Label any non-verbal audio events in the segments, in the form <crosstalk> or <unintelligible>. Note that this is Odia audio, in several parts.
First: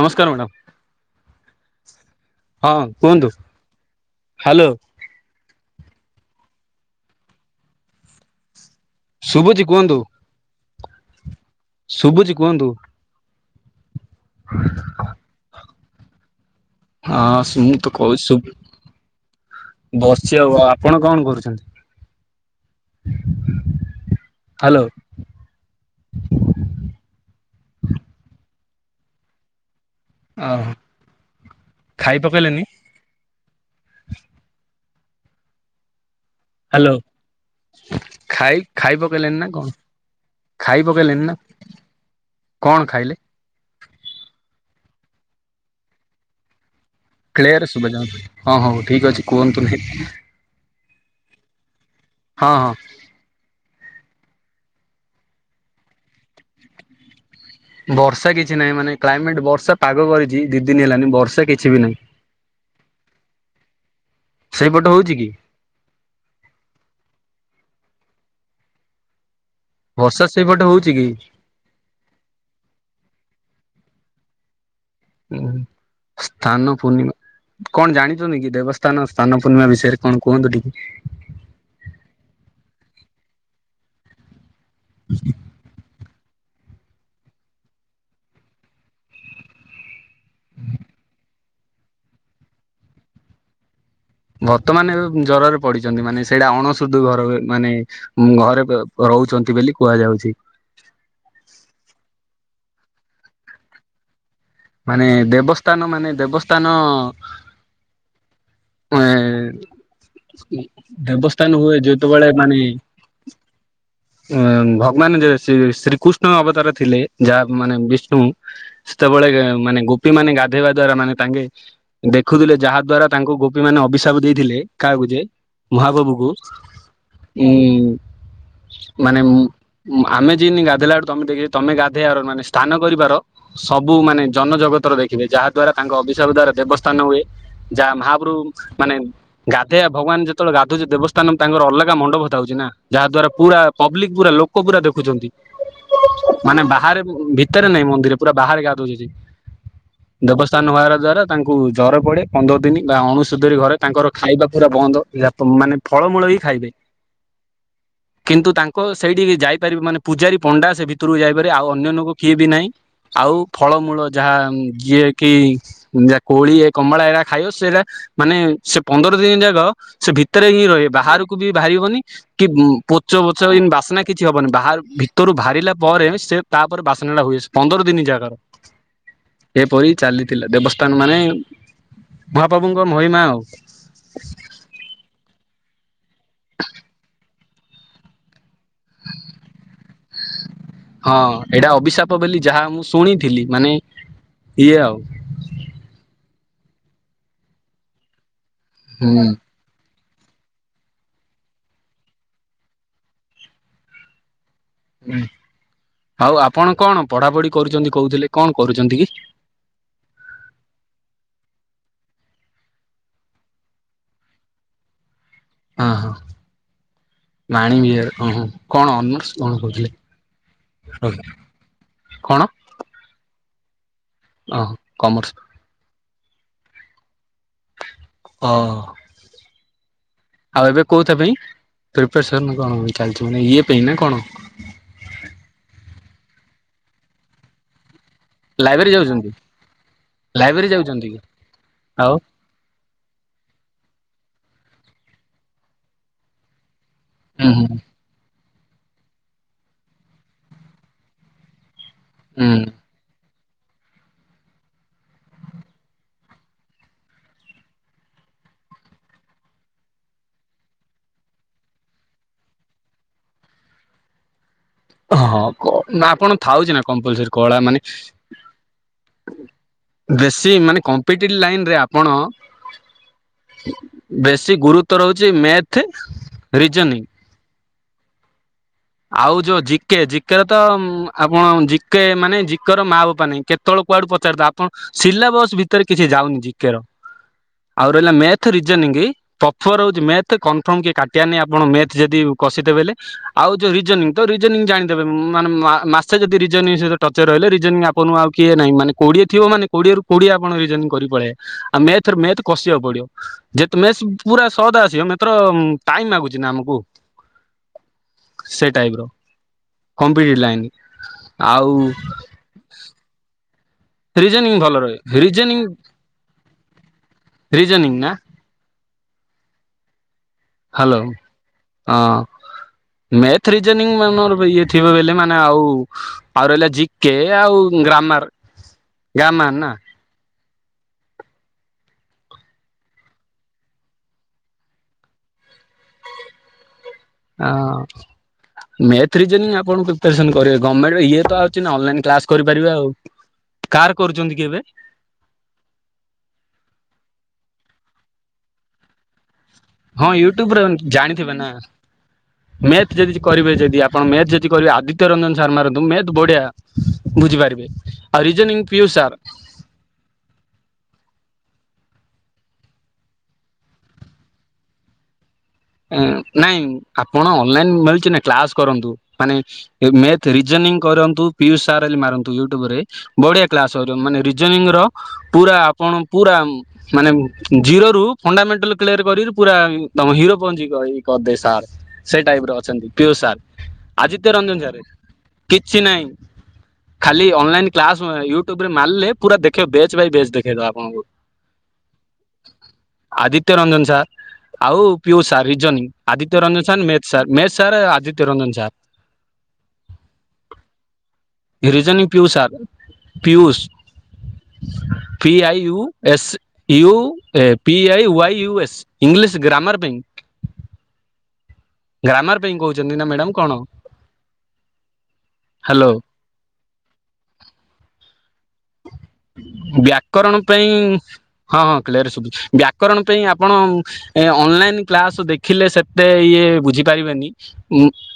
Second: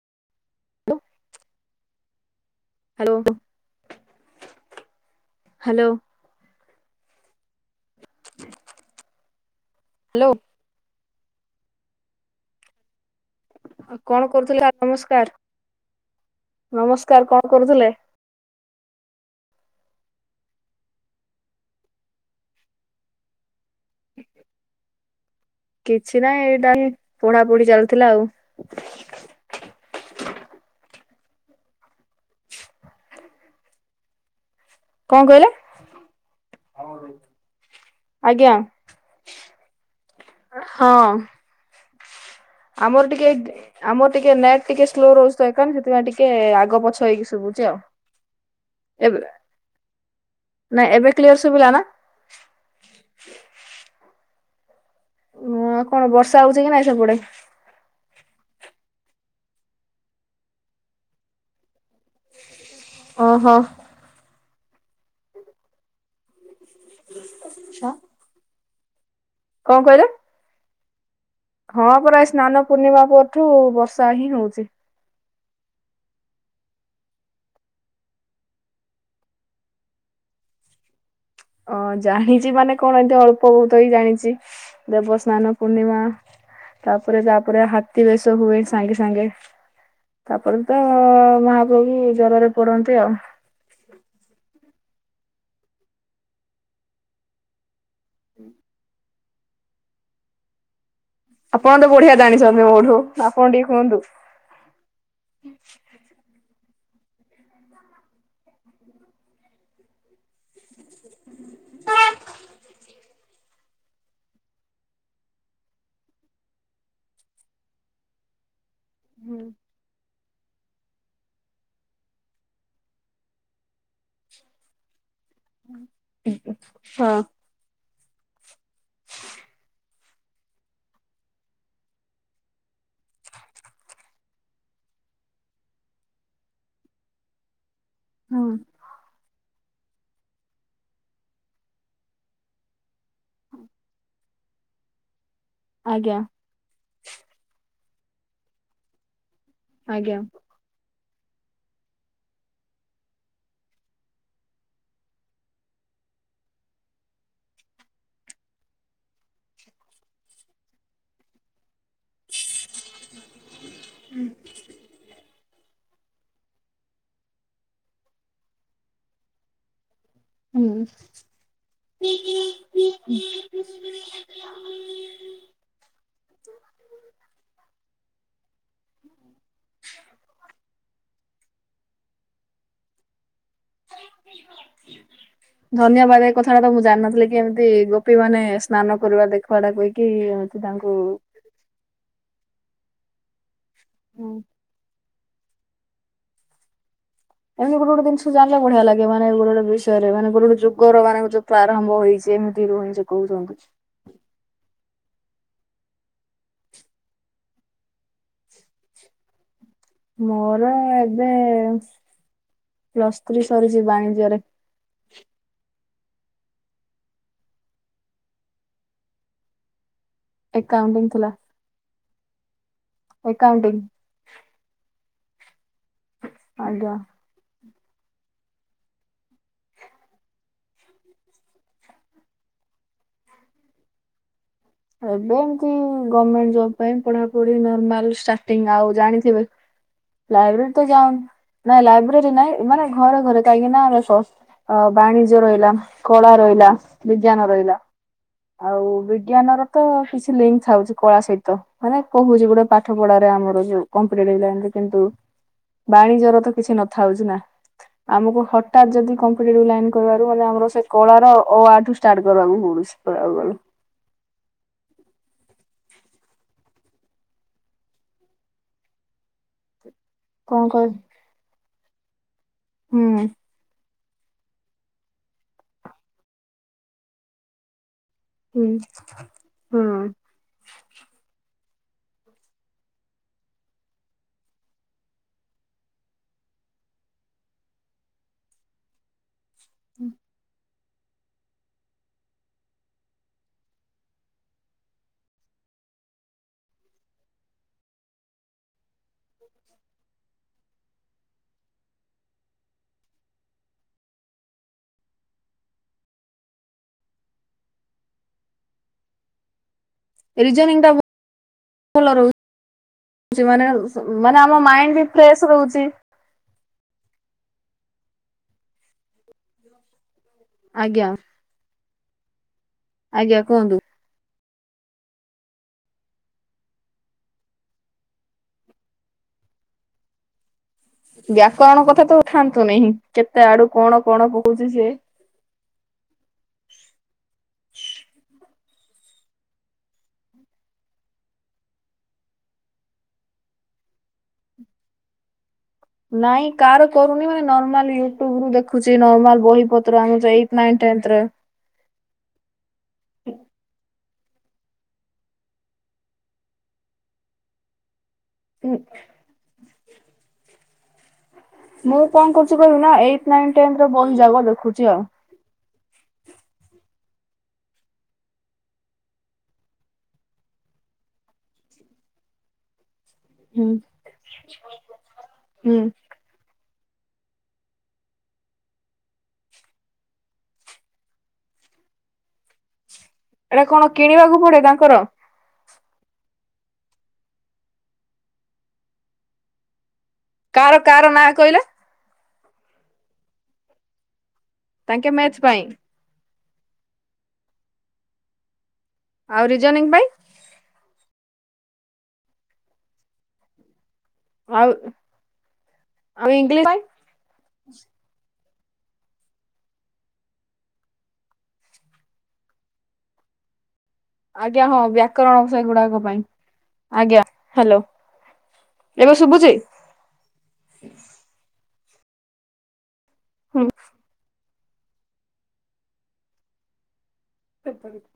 ନମସ୍କାର ମ୍ୟାଡ଼ାମ। ହଁ ହ୍ୟାଲୋ କୁହନ୍ତୁ ହାଲୋ। ହ୍ୟାଲୋ ଶୁଭୁଛି କୁହନ୍ତୁ ଶୁଭୁଛି କୁହନ୍ତୁ। କଣ କରୁଥିଲା? ନମସ୍କାର। ନମସ୍କାର କଣ ହଁ ମୁଁ ତ କରୁଥିଲେ? ବସିଚି ଆଉ। ଆପଣ କଣ କରୁଚନ୍ତି? ହାଲୋ। କିଛି ନାଇଁ ଏଇଟା ପଢାପଢି ଚାଲୁଥିଲା ଆଉ। ଓହୋ ଖାଇ ପକେଇଲେନି। କଣ କହିଲେ? ହାଲୋ ଆଜ୍ଞା। ଖାଇ ଖାଇ ପକେଇଲେନି ନା କଣ? ଖାଇ ହଁ ପକେଇଲେଣି ନା। କଣ ଆମର ଖାଇଲେ ଟିକେ ଆମର ଟିକେ ନେଟ୍ ଟିକେ ସ୍ଲୋ ରହୁଛି କଣ ସେଥିପାଇଁ ଟିକେ ଆଗ ପଛ ହେଇକି ଶୁଭୁଛି କ୍ଳିୟରେ ଆଉ। ଶୁଭ ଯାଆନ୍ତୁ ହଁ ହଉ ଠିକ ଏବେ ଅଛି କୁହନ୍ତୁ ନି। ନାଇଁ ଏବେ କ୍ଲିୟର ଶୁଭିଲା ନା? ହଁ ହଁ। ହଁ କଣ ବର୍ଷା ହଉଛି କି ନାଇଁ ସେପଟେ? ବର୍ଷା କିଛି ନାହିଁ ମାନେ କ୍ଲାଇମେଟ ବର୍ଷା ପାଗ କରିଚି ଦି ଦିନି ହେଲାନି ବର୍ଷା କିଛି ବି ନାହିଁ। ଓହୋ। ସେଇପଟେ ହଉଚି କି? ଆଚ୍ଛା। ବର୍ଷା ସେଇପଟେ ହଉଚି କି? ହଁ ପୁରା ଏ ସ୍ନାନ ପୂର୍ଣ୍ଣିମା ପରଠୁ ବର୍ଷା ହିଁ ହଉଚି। ହୁଁ ସ୍ଥାନ ପୂର୍ଣ୍ଣିମା। କଣ ଜାଣିଛନ୍ତି କି ଦେବସ୍ଥାନ ସ୍ଥାନ ପୂର୍ଣ୍ଣିମା ବିଷୟରେ କଣ କୁହନ୍ତୁ ଟିକେ? ଅ ଜାଣିଛି ମାନେ କଣ ଏତି ଅଳ୍ପ ବହୁତ ହେଇ ଜାଣିଛି ଦେବସ୍ନାନ ପୂର୍ଣ୍ଣିମା ତାପରେ ତାପରେ ହାତୀ ବେଶ ହୁଏ ସାଙ୍ଗେ ସାଙ୍ଗେ। ତାପରେ ତ ମହାପ୍ରଭୁ ଜରରେ ପଡନ୍ତି ଆଉ। ବର୍ତ୍ତମାନ ଏବେ ଜରରେ ପଡିଛନ୍ତି ମାନେ ସେଇଟା ଅଣ ସୁୁଧୁ ଘର ମାନେ ଘରେ ରହୁଛନ୍ତି ବୋଲି କୁହାଯାଉଚି। ଆପଣ ତ ବଢିଆ ଜାଣିଛନ୍ତି ତମେ ବଢୁ ଆପଣ ଟିକେ କୁହନ୍ତୁ। ମାନେ ଦେବସ୍ନାନ ମାନେ ଦେବସ୍ନାନ <inaudible> ଦେବସ୍ନାନ ହୁଏ ଯେତେବେଳେ ମାନେ ଉ ଭଗବାନ ଯେ ଶ୍ରୀକୃଷ୍ଣ ଅବତାର ଥିଲେ ଯାହା ମାନେ ବିଷ୍ଣୁ ସେତେବେଳେ ମାନେ ଗୋ ଗୋପୀ ମାନେ ଗାଧେଇବା ଦ୍ଵାରା ମାନେ ତାଙ୍କେ ଦେଖୁଥିଲେ ଯାହା ଦ୍ଵାରା ତାଙ୍କୁ ଗୋପୀ ମାନେ ଅଭିଶାପ ଦେଇଥିଲେ କାହାକୁ ଯେ ମହା ବାବୁକୁ ହଁ। ଉଁ ମାନେ ଆମେ ଯିନ ଗାଧେଇଲା ବେୁ ତମେ ଦେଖ ତମେ ଗାଧେଇବାର ମାନେ ସ୍ଥାନ କରିବାର ସବୁ ମାନେ ଜନ ଜଗତର ଦେଖିବେ ଯାହା ଦ୍ଵାରା ତାଙ୍କ ଅଭିଶାପ ଦ୍ଵାରା ଦେବସ୍ଥାନ ହୁଏ। ଯାହା ମାହାପ୍ରଭୁ ହଁ ମାନେ ଗାଧେଇବା ଭଗବାନ ଯେତବେଳେ ଗାଧୁଛି ଦେବସ୍ଥାନ ତାଙ୍କର ଅଲଗା ମଣ୍ଡପଥାଉଛି ନା ଯାହା ଦ୍ଵାରା ପୁରା ପବ୍ଲିକ ପୁରା ଲୋକ ପୁରା ଦେଖୁଛନ୍ତି ଆଜ୍ଞା ମାନେ ବାହାରେ। ଭିତରେ ନାଇଁ ମନ୍ଦିରେ ପୁରା ବାହାରେ ଗାଧଉଛନ୍ତି ଆଜ୍ଞା ଦେବସ୍ଥାନ ହବା ଦ୍ଵାରା ତାଙ୍କୁ ଜରେ ପଡ଼େ ପନ୍ଦର ଦିନ ବା ଅଣୁସୁତୁରି ଘରେ ତାଙ୍କର ଖାଇବା ପୁରା ବନ୍ଦ ଯ ମାନେ ଫଳମୂଳ ବି ଖାଇବେ କିନ୍ତୁ ତାଙ୍କ ସେଇଠିକି ଯାଇପାରିବି ମାନେ ପୂଜାରୀ ପଣ୍ଡା ସେ ଭିତରକୁ ଯାଇପାରି ଆଉ ଅ ଅନ୍ୟ ନୋକ କିଏ ବି ନାହିଁ ଆଉ ଫଳମୂଳ ଯାହା ଯିଏ କି ଯା କୋଳି ଏ କମଳା ଏଟା ଖାଇଅ ସେଇଟା ମାନେ ସେ ପନ୍ଦର ଦିନ ଯାକ ସେ ଭିତରେ ହିଁ ହୁଁ ରହିବେ ବାହାରକୁ ବି ବାହାରିବନି କି ପୋଚ ବାସ୍ନା କିଛି ହବନି ବା ଭିତରୁ ବାହାରିଲା ପରେ ସେ ତାପରେ ବାସ୍ନାଟା ହୁଏ। ପନ୍ଦର ଦିନ ଜାଗାର ଏପରି ଚାଲିଥିଲା ଦେବସ୍ ତ ମାନେ ମହାପ୍ରଭୁଙ୍କ ମହିମା ଆଉ। ଧନ୍ୟବାଦ ଏ କଥାଟା ତ ମୁଁ ଜାଣିନଥିଲି କି ଏମିତି ଗୋପୀ ମାନେ ସା ସ୍ନାନ କରିବା ଦେଖବା ଟା କହିକି ହଉଛି ତାଙ୍କୁ ହଁ ଏଇଟା ଅଭିଶାପ ବୋଲି ଯାହା ମୁଁ ଶୁଣିଥିଲି ମାନେ ଇଏ ଆଉ। ଏମତି ଗୋଟେ ଗୋଟେ ଜିନଷ ଜାଣିଲେ ବଢ଼ିଆ ଲାଗେ ମାନେ ହୁଁ। ଗୋଟେ ଗୋ ବି ମାନେ ଗୋଟେ ଗୋଟେ ଯୁଗର ମାନେ ଯୋୁ ଆରମ୍ଭ ହେଇଛି ଏମିତି ରୁହ କହୁଥ କିଛି। ହୁଁ ଆଉ ଆପଣ କଣ ପଢ଼ାପଢ଼ି କରୁଛନ୍ତି କହୁଥିଲେ କଣ କରୁଛନ୍ତି କି? ମୋର ଏବେ ପ୍ଲସ୍ ଥ୍ରୀ ସରିଛି ବାଣିଜ୍ୟରେ। ହ ହଁ ମାଣ ବିହାର ହ କଣ ଅନର୍ସ କଣ କରୁଥିଲେ? ଏକଉଣ୍ଟିଂ ଥିଲା। କଣ? ଏକାଉଁଟିଙ୍ଗ ଓ କମର୍ସ। ଆଜ୍ଞା। ଓହୋ। ଆଉ ଏବେ କୋଉଥି ପାଇଁ ପ୍ରିପସନ କଣ ଚାଲିଛି ମାନେ ଇଏ ପାଇଁ ନା କଣ? ଏବେ ଏମତି ଗଭର୍ମେଣ୍ଟ ଜବ ପାଇଁ ପଢ଼ାପଢ଼ି ନମାଲ ଚାଟିଙ୍ଗ ଲାଇବ୍ରେରୀ ଆଉ ଯାଉଛନ୍ତି ଜାଣିଥିବେ। ଲାଇବ୍ରେରୀ ତ ଯାଉଛନ୍ତି ଯାଉ କି? ନାଇଁ ଆଉ ଲାଇବ୍ରେରୀ ନାଇଁ ମାନେ ଘରେ ଘରେ କାହିଁକି ନା ଅ ବାଣିଜ୍ୟ ରହିଲା କଳା ରହିଲା ବିଜ୍ଞାନ ହୁଁ ହୁଁ ରହିଲା। ଆଉ ବିଜ୍ଞାନର ତ କିଛି ଲିଙ୍କ ଥାଉଛି କଳା ସହିତ। ମାନେ କହୁଛି ହୁଁ ଗୋଟେ ପାଠ ପଢ଼ାରେ ଆମର ଯୋ କମ୍ପିଟେଟିଭ ଲାଇନରେ କିନ୍ତୁ ବାଣିଜର ତ କିଛି ନଥାଉଛି ନା। ଆମକୁ ହଠତ୍ ଯଦି କମ୍ପିେଟିଭ ଲାଇନ କରିବାରୁ ମାନେ ଆମର ସେ କଳାର ଅ ଆ ଠୁ ଷ୍ଟାଟ କରିବା କୁ ପଡ଼ିବ ହଁ କ ନାଁ ଆପଣ ଥାଉଚ ନା କମ୍ପଲସର କଳା ମାନେ ବେଶୀ କଣ ମାନେ କହ କମ୍ପିଟେଟିଭ୍ ଲାଇନ୍ ରେ ଆପଣ ହୁଁ। ବେଶୀ ଗୁରୁତର ହଉଛି ମ୍ୟାଥ ରିଜନିଂ। ହୁଁ। ଆଉ ଯୋଉ ହୁଁ ଜିକେ ଜିକେର ତ ଆପଣ ଜି ଜିକ ମାନେ ଜିକେର ମା ବାପା ନାଇଁ କେତେବେଳେ କୁଆଡୁ ପଚାରି ଦେବ ଆପଣ ସିଲା ବସ ଭିତରେ କିଛି ଯାଉନି ଜିକେର ଆଉ ରହିଲା ମେଥ ରିଜନିଙ୍ଗ। ପ୍ରଫର ହଉଛି ମଥ କନଫର୍ମ କେହି କାଟିବାର ନାହିଁ ଆପଣ ମେଥ ଯଦି କସିଥେବେଲେ ଆଉ ରିଜନି ତ ରିଜନିଂ ଜାଣିଦେବେ ମାନେ ମାସେ ଯଦି ରିଜନି ସହିତ ଟଚରେ ରହିଲେ ରିଜନି ଆଣଙ୍କୁ ଆଉ କିଏ? ନାଇଁ ମାନେ କୋଡିଏ ଥିବ ମାନେ କୋଡିଏ ରୁ କୋଡିଏ ଆପଣ ରିଯୋନିଙ୍ଗ କରି ପଳେଇବେ ଆଉ ମେଥ ମେଥ କସିବାକୁ ପଡିବ। ମେଷ ପୁରା ସହଦ ଆସିବ ମାତ୍ର ଟାଇମ ଲା ଗୁଛି ନା ଆମକୁ। <inaudible> ସେ ଟାଇପ ର। କମ୍ପଟି ଲାଇନ୍ ରିଜନିଂ ଟା ଆଉ ଭଲ ରହୁଛି ମାନେ ମାନେ ରିଜନି ଆମ ଭଲ ମାଇଣ୍ଡ ବି ରହ ଫ୍ରେଶ ରହୁଛି। ରିଜୋନିଙ୍ଗ ରିଜନିଙ୍ଗ ନା। ହ୍ୟାଲୋ ଆଜ୍ଞା। ହଁ ଆଜ୍ଞା ମେଥ କୁହନ୍ତୁ। ରିଜନିଂ <unintelligible> ଥିବ ବେଲେ ମାନେ ଆଉ ଆଉ ରହିଲା ଜିକେ ଆଉ ଗ୍ରାମାର ଗ୍ରାମାର ନା? ବ୍ୟାକରଣ କଥା ତ ଉଠାନ୍ତୁ ନେହିଁ କେତେ ଆଡୁ କଣ କଣ କହୁଛି ସେ। <inaudible> ହଁ। ମେଥ ରିଜନିଙ୍ଗ ଆପଣ ପ୍ରିପାରସନ କରିବେ ଗମେଣ୍ଟ ଇଏ ତ ଆଛି ଅନାଇ କ୍ଲାସ କରିପାରିବେ ଆଉ। କାହାର କରୁଛନ୍ତି କି ଏବେ? ନାଇଁ କାହାର କରୁନି ମାନେ ନର୍ମାଲ ୟୁଟ୍ୟୁବ ରୁ ଦେଖୁଛି ନର୍ମାଲ ବହି ପତ୍ର ହଁ ଆମ ଏଇଟ୍ ୟୁଟ୍ୟୁବରେ ନାଇନ୍ ଟେନ୍ଥରେ ଜାଣିଥିବେ ନା ମେଥ ଯଦି କରିବେ ଯଦି ଆପଣ ମେଥ ଯଦି କରିବେ ଆଦିତ୍ୟ ରଞ୍ଜନ ସାର୍ ମାରନ୍ତୁ ମେଥ ବଢିଆ ବୁଝିପାରିବେ। ଆଉ ରିଜନିଙ୍ଗ ପିୟୁଷ ସାର୍। ମୁଁ କଣ କରୁଛି କହିବି ନା ଏଇଟ ନାଇନ ଟେନ୍ ର ବହି ଯାକ ଦେଖୁଛି ଆଉ। ନାଇଁ ଆପଣ ଅନଲାଇନ ମିଳୁଛି ନା କ୍ଲାସ କରନ୍ତୁ ମାନେ ମେଥ ରିଜନିଗ୍। ନିଙ୍ଗ କରନ୍ତୁ ପିୟୁଷ ସାର୍ ବଲି ମାରନ୍ତୁ ୟୁଟ୍ୟୁବ ରେ। ବଢିଆ ହୁଁ। କ୍ଲାସ ମାନେ ରଜନି ର ପୁରା ହୁଁ। ଆପଣ ପୁରା। ମାନେ ଜିରୋ ରୁ ଫଣ୍ଡାମେଣ୍ଟାଲ କ୍ଲିଅର କରି ପୁରା ତମ କୁ ହିରୋ ପହଞ୍ଚିକଇ କରିଦେ ସାର୍ ସେ ଟାଇପର ଅଛନ୍ତି। ପିୟୁଷ ସାର୍ ଏଇଟା କଣ ଆଦିତ୍ୟ କିଣିବାକୁ ରଞ୍ଜନ ପଡେ ସାର କି ତାଙ୍କର କିଛି ନାଇଁ ଖାଲି ଅନଲାଇନ୍ କ୍ଲାସ ୟୁଟ୍ୟୁବ ରେ ମାରିଲେ ପୁରା ଦେଖୀ ବ ବେ ସ ବାଇ ବେସ ଦେଖେଇଦବ କାର ଆପଣଙ୍କୁ। କାର ନାଁ କହିଲା ଆଦିତ୍ୟ ରଞ୍ଜନ ସାର୍ ଆଉ ତାଙ୍କେ ପିୟୁଷ ମ୍ୟାଥ ସାର୍ ପାଇଁ reasoning Aditya Ranjan sir math sir math sir Aditya Ranjan sir. ଆଉ ରିଜନିଂ ପାଇଁ? ରିଜନିଙ୍ଗ ପିୟୁଷ ସାର୍ ଆଉ ପିୟୁଷ ପି ଆଇୟୁ ଏସ୍ ଆଉ ଇଂଲିଶ ପାଇଁ U A P I Y U S. English grammar ପାଇଁ ଗ୍ରାମାର ପାଇଁ କହୁଛନ୍ତି ନା ମ୍ୟାଡାମ କଣ? ଆଜ୍ଞା ହଁ ବ୍ୟାକରଣ ସେ ହ୍ୟାଲୋ ଗୁଡାକ ପାଇଁ ଆଜ୍ଞା ହ୍ୟାଲୋ। ଏବେ ଶୁଭୁଛି? ବ୍ୟାକରଣ ପାଇଁ ହଁ ହଁ କ୍ଲେଅର ଶୁଭୁଚି ବ୍ୟାକରଣ ପାଇଁ ଆପଣ ହୁଁ ଅନଲାଇନ କ୍ଲାସ ଦେଖିଲେ ସେତେ ଇଏ ବୁଝିପାରିବେନି।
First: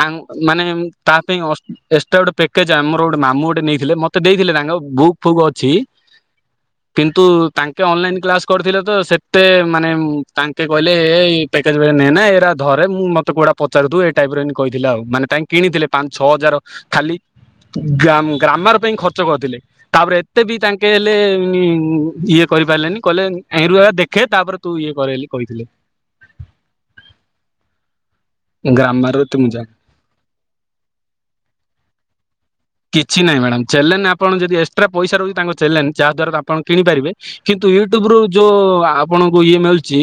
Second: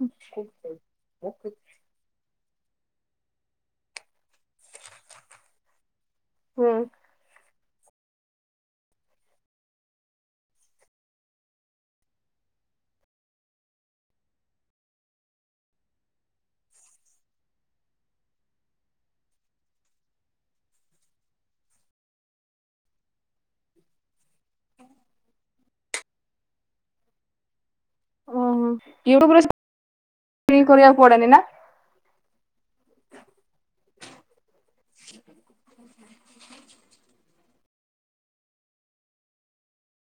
ଆମ ମାନେ ତା ପାଇଁ ଅସ୍ ଏକ୍ସଟ୍ରା ଗୋଟେ ପେକ୍ କେଜ୍ ଆମର ଗୋଟେ ମାମୁଁ ଗୋଟେ ନେଇଥିଲେ ମୋତେ ଦେଇଥିଲେ ତାଙ୍କ ବୁକ୍ ଫୁକ୍ ଅଛି। ହୁଁ କିନ୍ତୁ ତାଙ୍କେ ଅନଲାଇନ୍ କ୍ଲାସ କରିଥିଲେ ତ ସେତେ ମାନେ ତାଙ୍କେ କହିଲେ ଏ ପ୍ୟାକେଜ ଗୁଡ଼ା ନେନା ଏରା ଧରେ ମୁଁ ମତେ କଉଟା ପଚାରୁଥିବୁ ଏଇ ଟାଇପରେ ଏ କହିଥିଲା ଆଉ ମାନେ ତାଙ୍କେ କିଣିଥିଲେ ପାଞ୍ଚ ଛଅ ହଜାର ଖାଲି। ଗ୍ରା ଗ୍ରାମାର ପାଇଁ ଖର୍ଚ୍ଚ କରିଥିଲେ। ତାପରେ ଏତେ ବି ତାଙ୍କେ ହେଲେ ଇଏ କରିପାରିଲେନି କହିଲେ ଆଇରୁ ଆ ଦେଖେ ତାପରେ ତୁ ଇଏ କରେ ବଲି କହିଥିଲେ। <inaudible> ଓଁ ହ ଗ୍ରାମାର ଏତେ ୟୁରେ ମୁଁ <unintelligible> ଜାଣିନି। କରିବାଆକୁ ପଡନ୍ତିି ନା! କିଛି ନାହିଁ ମ୍ୟାଡ଼ାମ ଚେଲେନ୍ ଆଣ ଯଦି ଏକ୍ସଟ୍ରା ପଇସା ରହୁଛି, ତାଙ୍କ ଚେଲେନ୍ ଯାହା ଦ୍ୱାରା ଆପଣ କିଣିପାରିବେ କିନ୍ତୁ ୟୁଟ୍ୟୁବ ରୁ ଯୋଉ ଆପଣଙ୍କୁ ଇଏ ମିଳୁଛି,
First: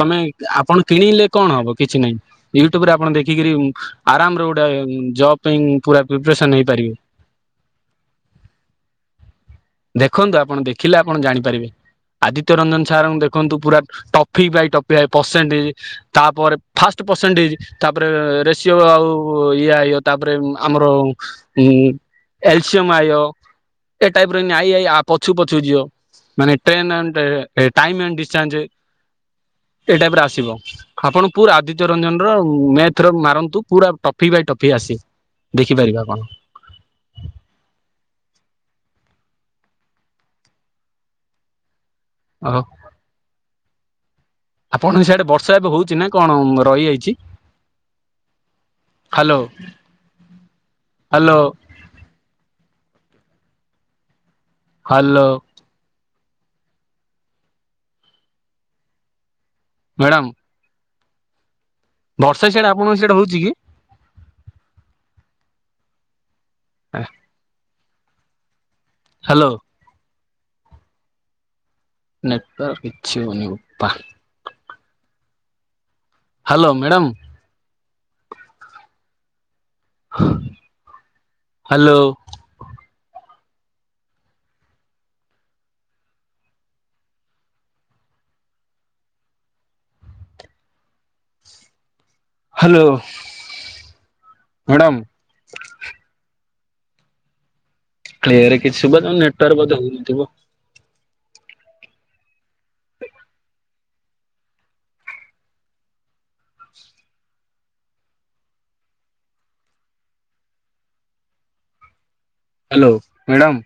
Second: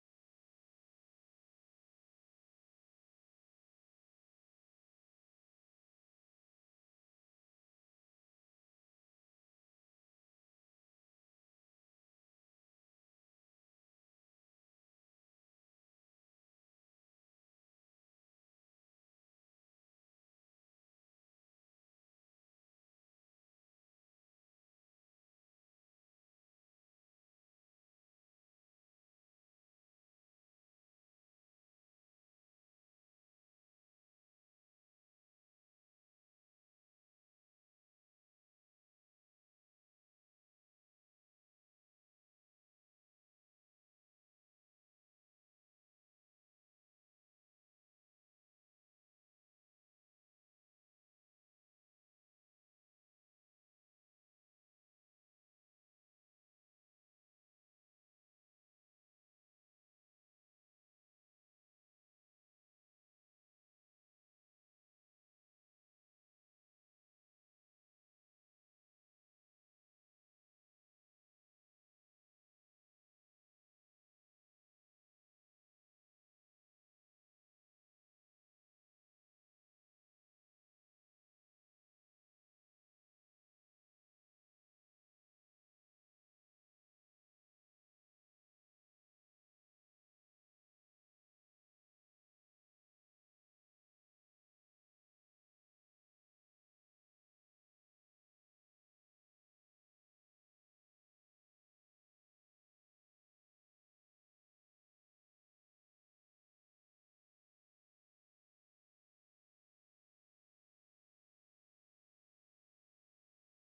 ତମେ ଆପଣ କିଣିଲେ କଣ ହବ କି କିଛି ନାହିଁ। ୟୁଟ୍ୟୁବରେ ଆପଣ ଦେଖିକ ଆରାମ ଗୋଟେ ଜବ ପାଇଁ ପୁର ପ୍ରିପସ ହେଇପାରିବେ ଆ ଦେଖନ୍ତୁ ଆପଣ ଦେଖିଲେ ଆପଣ ଜାଣିପାରିବେ! ଆଦିତ୍ୟ ରଞ୍ଜନ ସାରଙ୍କୁ ଦେଖନ୍ତୁ ପୁରା ଟଫି ବାଇ ଟିସେଣ୍ଟ ତାପରେ ଫା ପସେଣ୍ଟ ହେଇ ତାପରେ ରେସିଓ ଆଉ ଇ ତାପରେ ଆମର ଉ ଏଲସିିୟମ ଆ ଏ ଟାଇପ ର ଆଇ ଆ ପଛୁ ପଛୁ ଯିିବ ମାନେ ଟ୍ରେନ୍ ଟାଇମ୍ ଡିସ୍ଚାର୍ଜ ଏଇ ଟାଇପରେ ଆସିବ ଆପଣ ପୁର ଆଦିତ୍ୟ ରଞ୍ଜନର ମ୍ୟାଥ ର ମାରନ୍ତୁ ପୁରା ଟଫି ବାଇ ଟଫି ଆସେ ଦେଖିପାରିବା କଣ <inaudible> ଓ ହ। ଆପଣଙ୍କ ସେଆଡେ ବର୍ଷା ଏବେ ହଉଛି ନା କଣ ରହିଯାଇଛି? Hello hello! ହ୍ୟାଲୋ! ମ୍ୟାଡ଼ାମ! ବର୍ଷା ସେଇଟା ଆପଣଙ୍କ ସେଇଟା ହଉଛି କି? ହ ହ୍ୟାଲୋ! ନେଟୱର୍କ କିଛି ନାହଁ ପା। Hello madam! Hello! Hello madam! Clear କିଛି ଶୁଭା ଯାଉନି, ନେଟୱର୍କ ବୋଧେ ହଉ ନଥିବ। <inaudible> Hello madam!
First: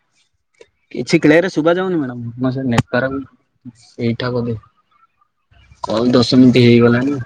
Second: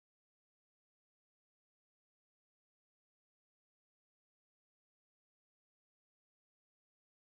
କିଛି କ୍ୟରେ ଶୁଭ ଯାଉନି ମଡ <unintelligible> ଭୁଶ ଏଇଟା ବୋଧେ। କଉ ଦଶ ମିନିତି ହେଇଗଲାଣି